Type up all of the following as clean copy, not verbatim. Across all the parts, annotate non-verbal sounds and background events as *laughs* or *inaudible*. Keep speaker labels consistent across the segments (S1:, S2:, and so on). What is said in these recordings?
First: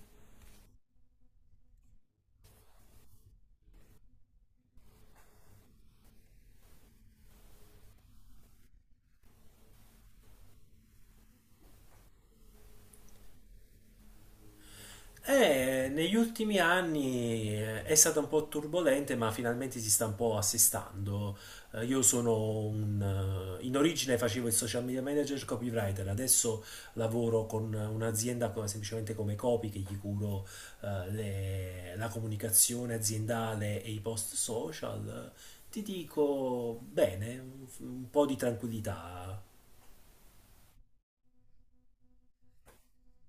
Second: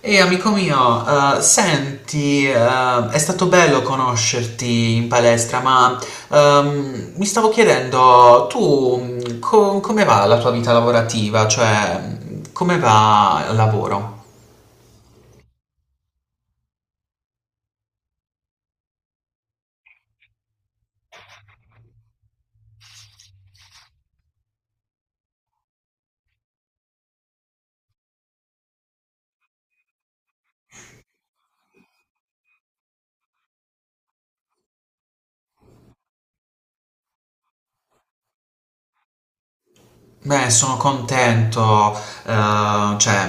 S1: Ehi amico mio, senti, è stato bello conoscerti in palestra, ma mi stavo chiedendo, tu come va la tua vita lavorativa? Cioè, come va il lavoro?
S2: Negli ultimi anni è stata un po' turbolente, ma finalmente si sta un po' assestando. Io sono in origine facevo il social media manager copywriter, adesso lavoro con un'azienda semplicemente come copy che gli curo la comunicazione aziendale e i post social. Ti dico bene, un po' di tranquillità.
S1: Beh, sono contento, cioè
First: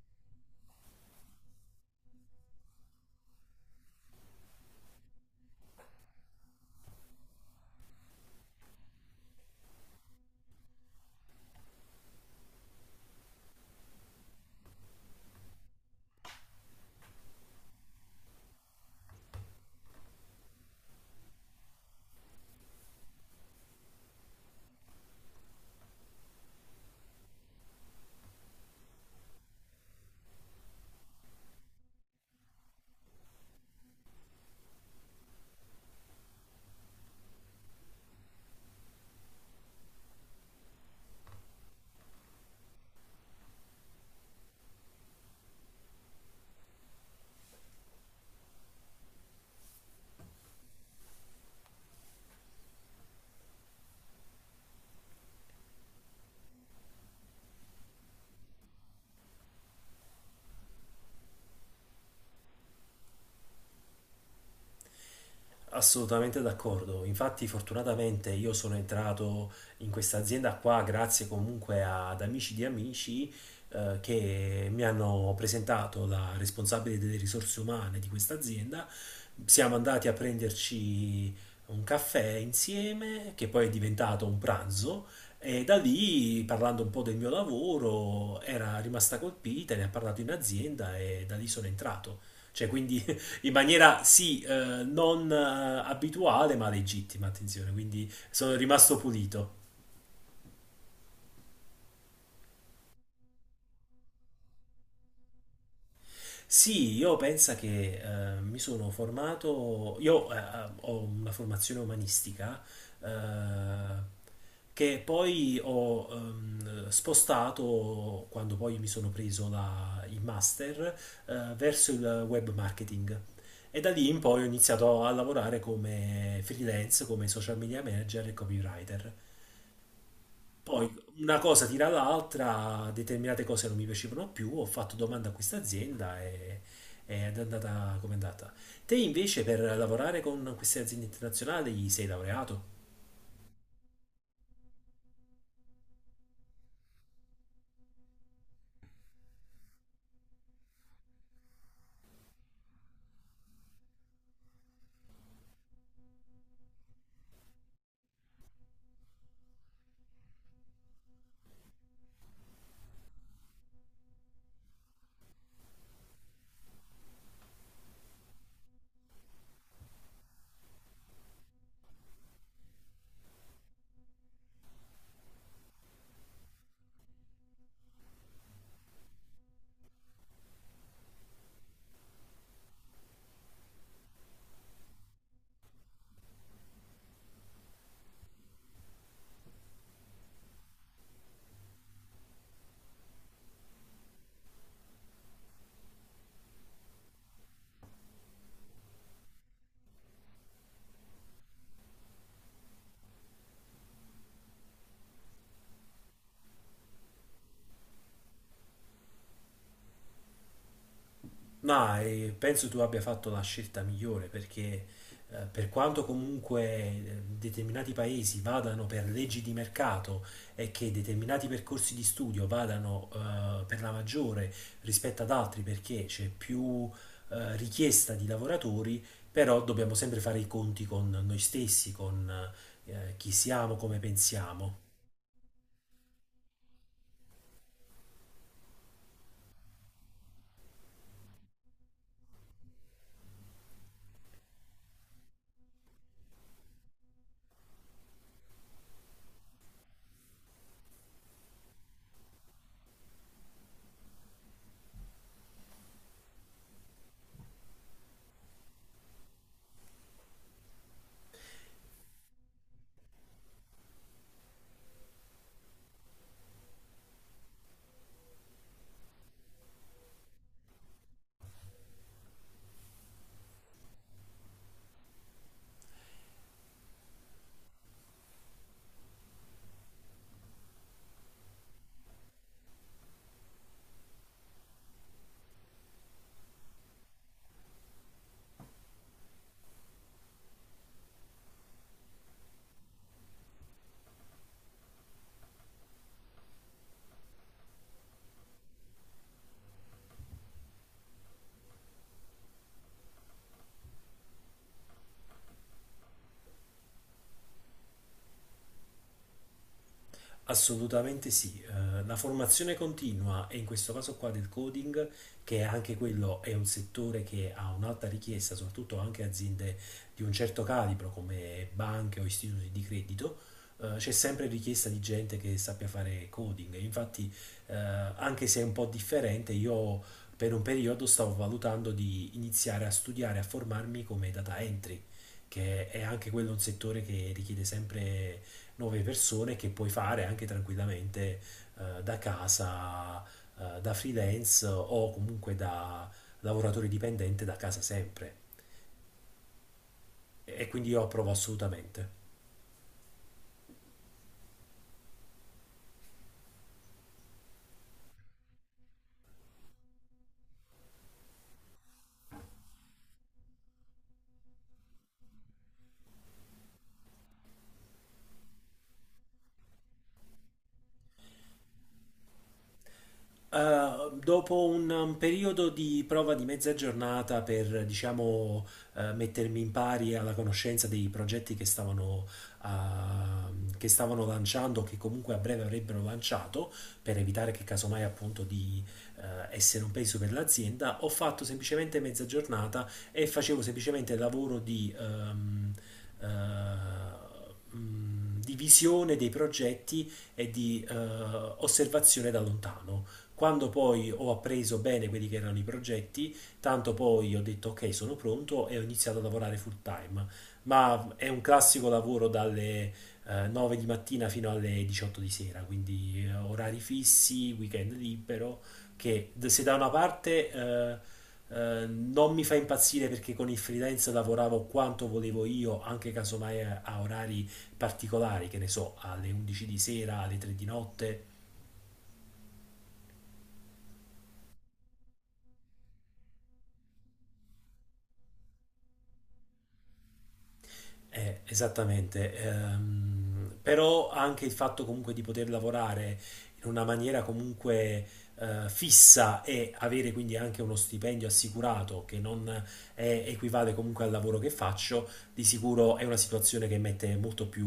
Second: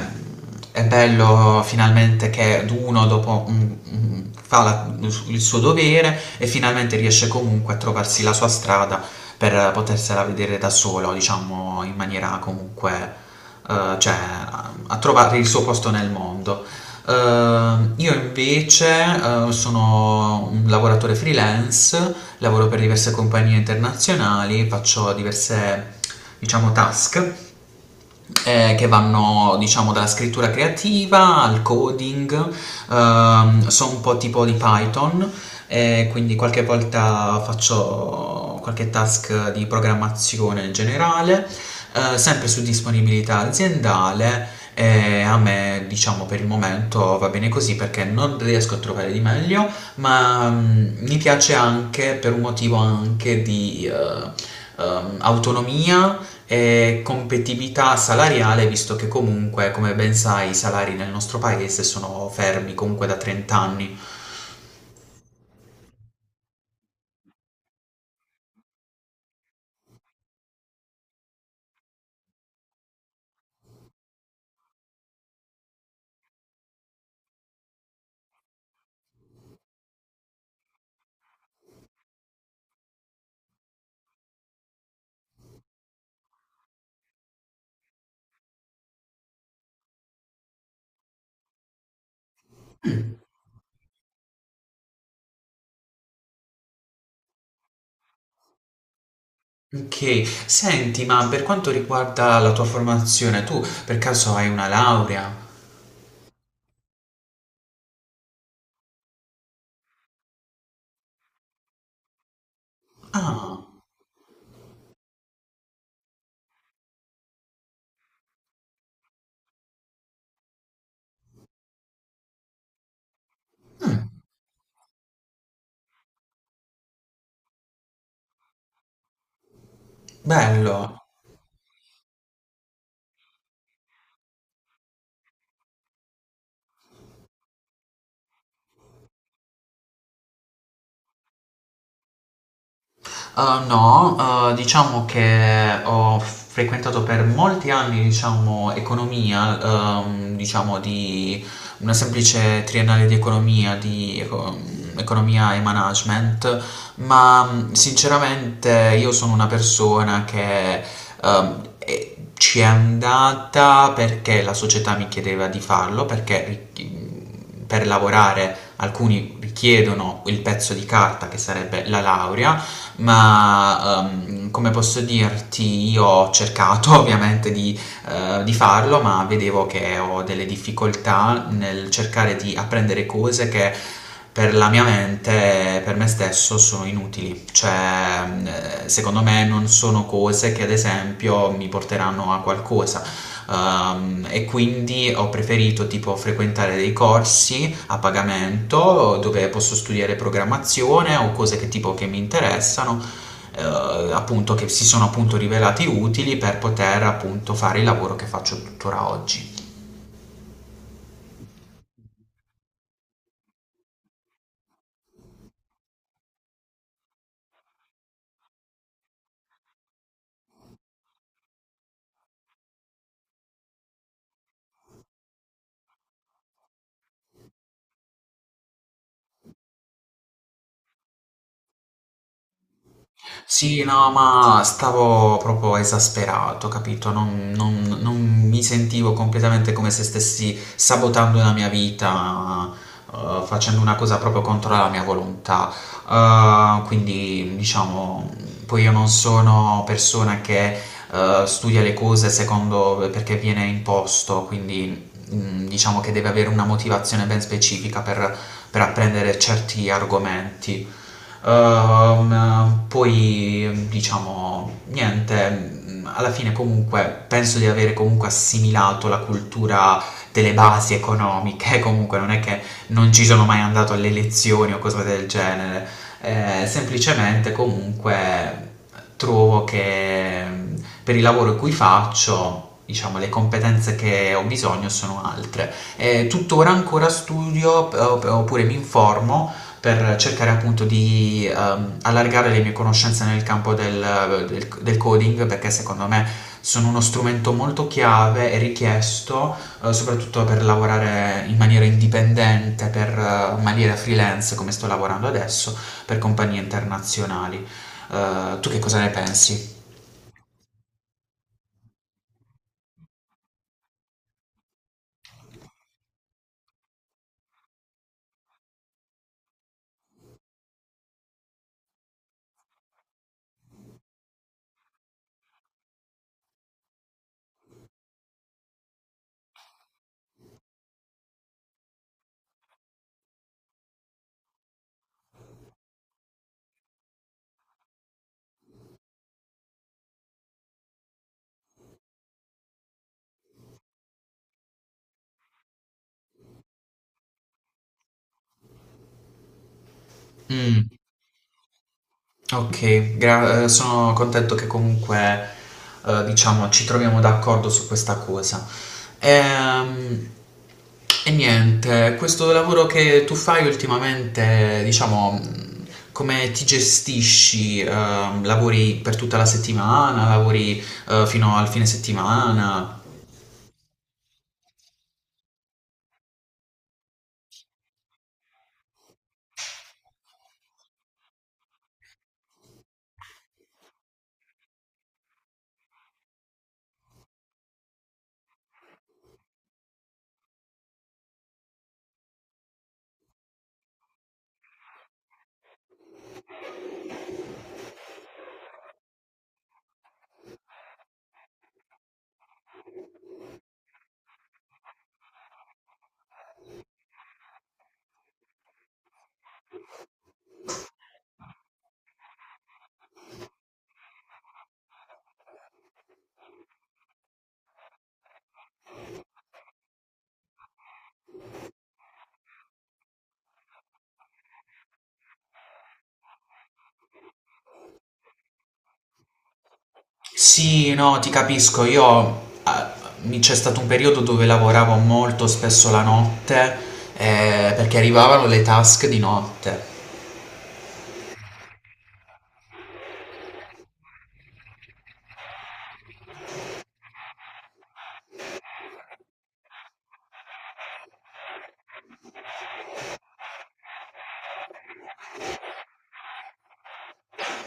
S1: è bello finalmente che uno dopo fa la- il suo dovere e finalmente riesce comunque a trovarsi la sua strada per potersela vedere da solo, diciamo in maniera comunque, cioè a trovare il suo posto nel mondo. Io invece, sono un lavoratore freelance, lavoro per diverse compagnie internazionali, faccio diverse diciamo task che vanno diciamo dalla scrittura creativa al coding, so un po' tipo di Python, quindi qualche volta faccio qualche task di programmazione in generale, sempre su disponibilità aziendale. E a me, diciamo, per il momento va bene così perché non riesco a trovare di meglio ma mi piace anche per un motivo anche di autonomia e competitività salariale, visto che comunque, come ben sai, i salari nel nostro paese sono fermi comunque da 30 anni.
S2: Assolutamente d'accordo. Infatti, fortunatamente io sono entrato in questa azienda qua grazie comunque ad amici di amici che mi hanno presentato la responsabile delle risorse umane di questa azienda. Siamo andati a prenderci un caffè insieme, che poi è diventato un pranzo, e da lì, parlando un po' del mio lavoro, era rimasta colpita, ne ha parlato in azienda e da lì sono entrato. Cioè, quindi in maniera sì, non abituale, ma legittima, attenzione, quindi sono rimasto pulito.
S1: Ok, senti, ma per quanto riguarda la tua formazione, tu per caso hai una laurea?
S2: Sì, io penso che mi sono formato, io ho una formazione umanistica
S1: Ah,
S2: eh, che poi ho spostato quando poi mi sono preso il master verso il web marketing. E da lì in poi ho iniziato a lavorare come freelance, come social media manager e copywriter. Poi
S1: bello.
S2: una cosa tira l'altra, determinate cose non mi piacevano più, ho fatto domanda a questa azienda ed è andata come è andata. Te invece per lavorare con queste aziende internazionali sei laureato?
S1: No, diciamo che ho frequentato per molti anni, diciamo, economia, diciamo di una semplice triennale di economia, economia e management, ma sinceramente io sono una persona che ci è andata perché la società mi chiedeva di farlo, ri- per lavorare alcuni richiedono il pezzo di carta che sarebbe la laurea ma come posso dirti, io ho cercato *laughs* ovviamente di farlo, ma vedevo che ho delle difficoltà nel cercare di apprendere cose che per la mia mente, per me stesso, sono inutili. Cioè, secondo me non sono cose che ad esempio mi porteranno a qualcosa. E quindi ho preferito tipo frequentare dei corsi a pagamento dove posso studiare programmazione o cose che tipo che mi interessano, eh, appunto che si sono appunto rivelati utili per poter appunto fare il lavoro che faccio tuttora oggi.
S2: No, e penso tu abbia fatto la scelta migliore perché per quanto comunque determinati paesi vadano per leggi di mercato e che determinati percorsi di studio vadano per la maggiore rispetto ad altri perché c'è più richiesta di lavoratori, però dobbiamo sempre fare i conti con noi stessi, con chi siamo,
S1: Sì,
S2: come
S1: no, ma
S2: pensiamo.
S1: stavo proprio esasperato, capito? Non mi sentivo completamente come se stessi sabotando la mia vita, facendo una cosa proprio contro la mia volontà. Quindi, diciamo, poi io non sono persona che studia le cose secondo perché viene imposto, quindi diciamo che deve avere una motivazione ben specifica per apprendere certi argomenti. Poi diciamo niente, alla fine comunque penso di avere comunque assimilato la cultura delle basi economiche, *laughs* comunque non è che non ci sono mai andato alle elezioni o cose del genere, semplicemente comunque trovo che per il lavoro cui faccio diciamo, le competenze che ho bisogno sono altre. Tuttora ancora studio oppure mi informo per cercare appunto di allargare le mie conoscenze nel campo del coding, perché secondo me sono uno strumento molto chiave e richiesto soprattutto per lavorare in maniera indipendente, per in maniera freelance come sto lavorando adesso, per compagnie internazionali. Tu che cosa ne pensi?
S2: Assolutamente sì, la formazione continua e in questo caso qua del coding, che anche quello è un settore che ha un'alta richiesta, soprattutto anche aziende di un certo calibro come banche o istituti di credito, c'è sempre richiesta di gente che sappia fare coding. Infatti, anche se è un po' differente, io per un periodo stavo valutando di iniziare a studiare, a formarmi come data entry, che è anche quello un settore che richiede sempre nuove persone che puoi fare anche tranquillamente da casa, da freelance o comunque da lavoratore dipendente da casa sempre. E
S1: Mm.
S2: quindi io approvo assolutamente.
S1: Ok, sono contento che comunque, diciamo, ci troviamo d'accordo su questa cosa. Ehm, e niente, questo lavoro che tu fai ultimamente, diciamo, come ti gestisci? Lavori per tutta la settimana? Lavori, fino al fine settimana?
S2: Dopo un periodo di prova di mezza giornata per, diciamo, mettermi in pari alla conoscenza dei progetti che stavano, ah, che stavano lanciando, che comunque a breve avrebbero lanciato, per evitare che casomai appunto di essere un peso per l'azienda, ho fatto semplicemente mezza giornata e facevo semplicemente il lavoro di visione dei progetti e di osservazione da lontano. Quando poi ho appreso bene quelli che erano i progetti, tanto poi ho detto ok, sono pronto e ho iniziato a lavorare full time. Ma è un classico lavoro dalle 9 di mattina fino alle 18 di sera, quindi orari fissi, weekend libero, che se da una parte non mi fa impazzire perché con il freelance lavoravo quanto volevo io, anche casomai a orari particolari, che ne so, alle 11 di sera, alle 3 di
S1: Sì, no,
S2: notte.
S1: ti capisco. Io c'è stato un periodo dove lavoravo molto spesso la notte perché arrivavano le task di notte.
S2: Esattamente. Però anche il fatto comunque di poter lavorare in una maniera comunque fissa e avere quindi anche uno stipendio assicurato che non equivale comunque al lavoro che faccio, di sicuro è una situazione che mette molto più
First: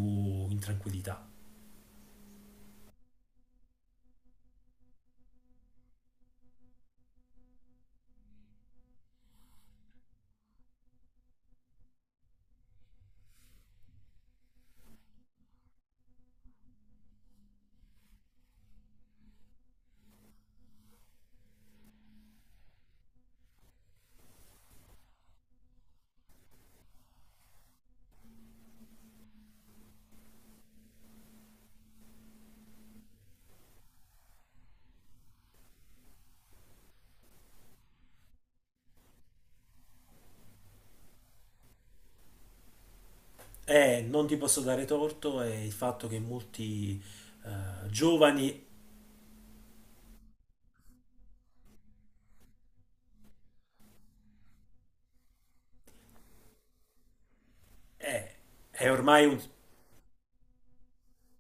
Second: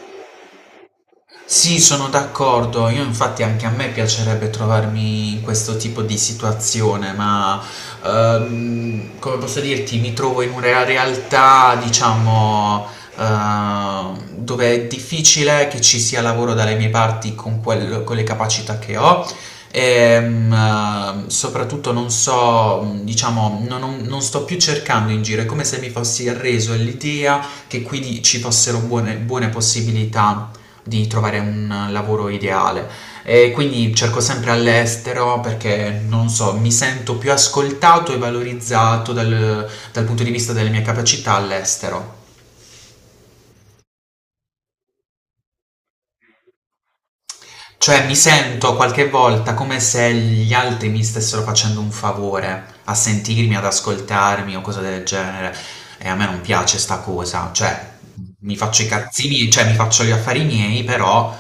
S2: in tranquillità.
S1: Sì, sono d'accordo. Io infatti anche a me piacerebbe trovarmi in questo tipo di situazione, ma come posso dirti, mi trovo in una realtà, diciamo, dove è difficile che ci sia lavoro dalle mie parti con le capacità che ho. E, soprattutto non so, diciamo, non sto più cercando in giro, è come se mi fossi arreso all'idea che qui ci fossero buone possibilità di trovare un lavoro ideale e quindi cerco sempre all'estero perché non so, mi sento più ascoltato e valorizzato dal punto di vista delle mie capacità all'estero.
S2: Non ti posso dare torto, è il fatto che molti
S1: Cioè mi
S2: giovani
S1: sento qualche volta come se gli altri mi stessero facendo un favore a sentirmi, ad ascoltarmi o cose del genere e a me non piace sta cosa, cioè
S2: eh,
S1: mi faccio i
S2: è ormai un...
S1: cazzini, cioè mi faccio gli affari miei, però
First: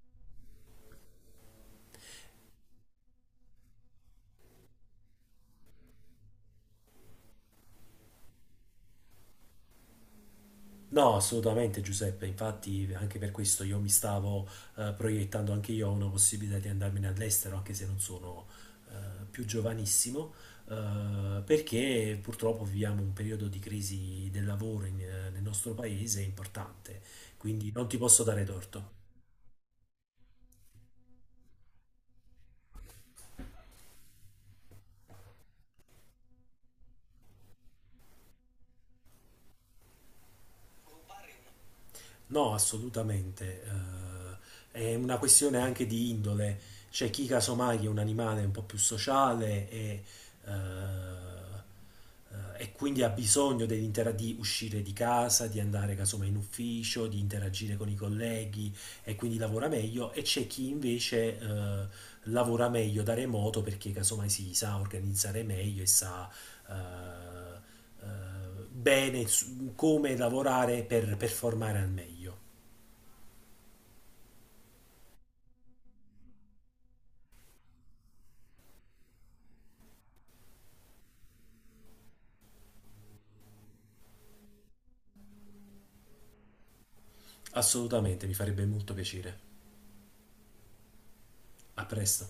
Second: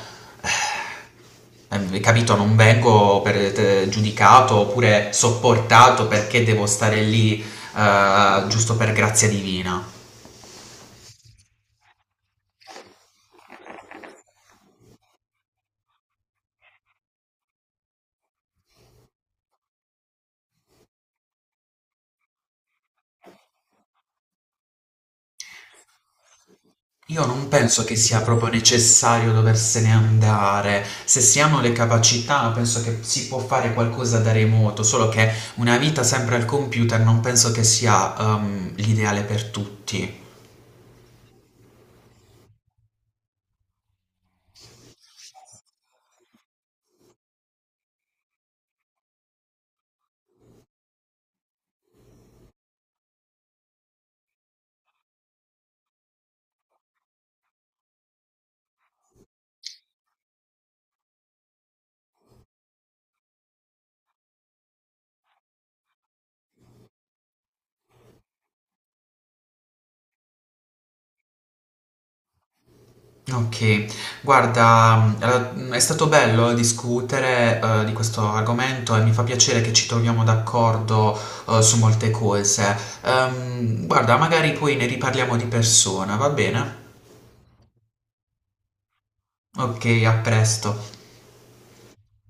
S1: Capito, non vengo giudicato oppure sopportato perché devo stare lì giusto per grazia divina.
S2: No, assolutamente Giuseppe, infatti anche per questo io mi stavo proiettando anche io a una possibilità di andarmene all'estero, anche se non sono più giovanissimo, perché purtroppo viviamo un periodo di crisi del lavoro nel nostro paese importante,
S1: Io non
S2: quindi
S1: penso
S2: non
S1: che
S2: ti
S1: sia
S2: posso dare
S1: proprio
S2: torto.
S1: necessario doversene andare. Se si hanno le capacità, penso che si può fare qualcosa da remoto, solo che una vita sempre al computer non penso che sia l'ideale per tutti.
S2: No, assolutamente. È una questione anche di indole. C'è chi casomai è un animale un po' più sociale eh, e quindi ha bisogno di uscire di casa, di andare casomai in ufficio, di interagire con i colleghi e quindi lavora meglio. E c'è chi invece lavora meglio da remoto perché casomai si sa organizzare meglio e sa bene su come lavorare per performare al meglio.
S1: Okay. Guarda, allora, è stato bello discutere, di questo argomento e mi fa piacere che ci troviamo d'accordo, su molte cose. Guarda, magari poi ne riparliamo di persona, va bene?
S2: Assolutamente, mi farebbe molto piacere.
S1: Okay, a presto.
S2: A presto.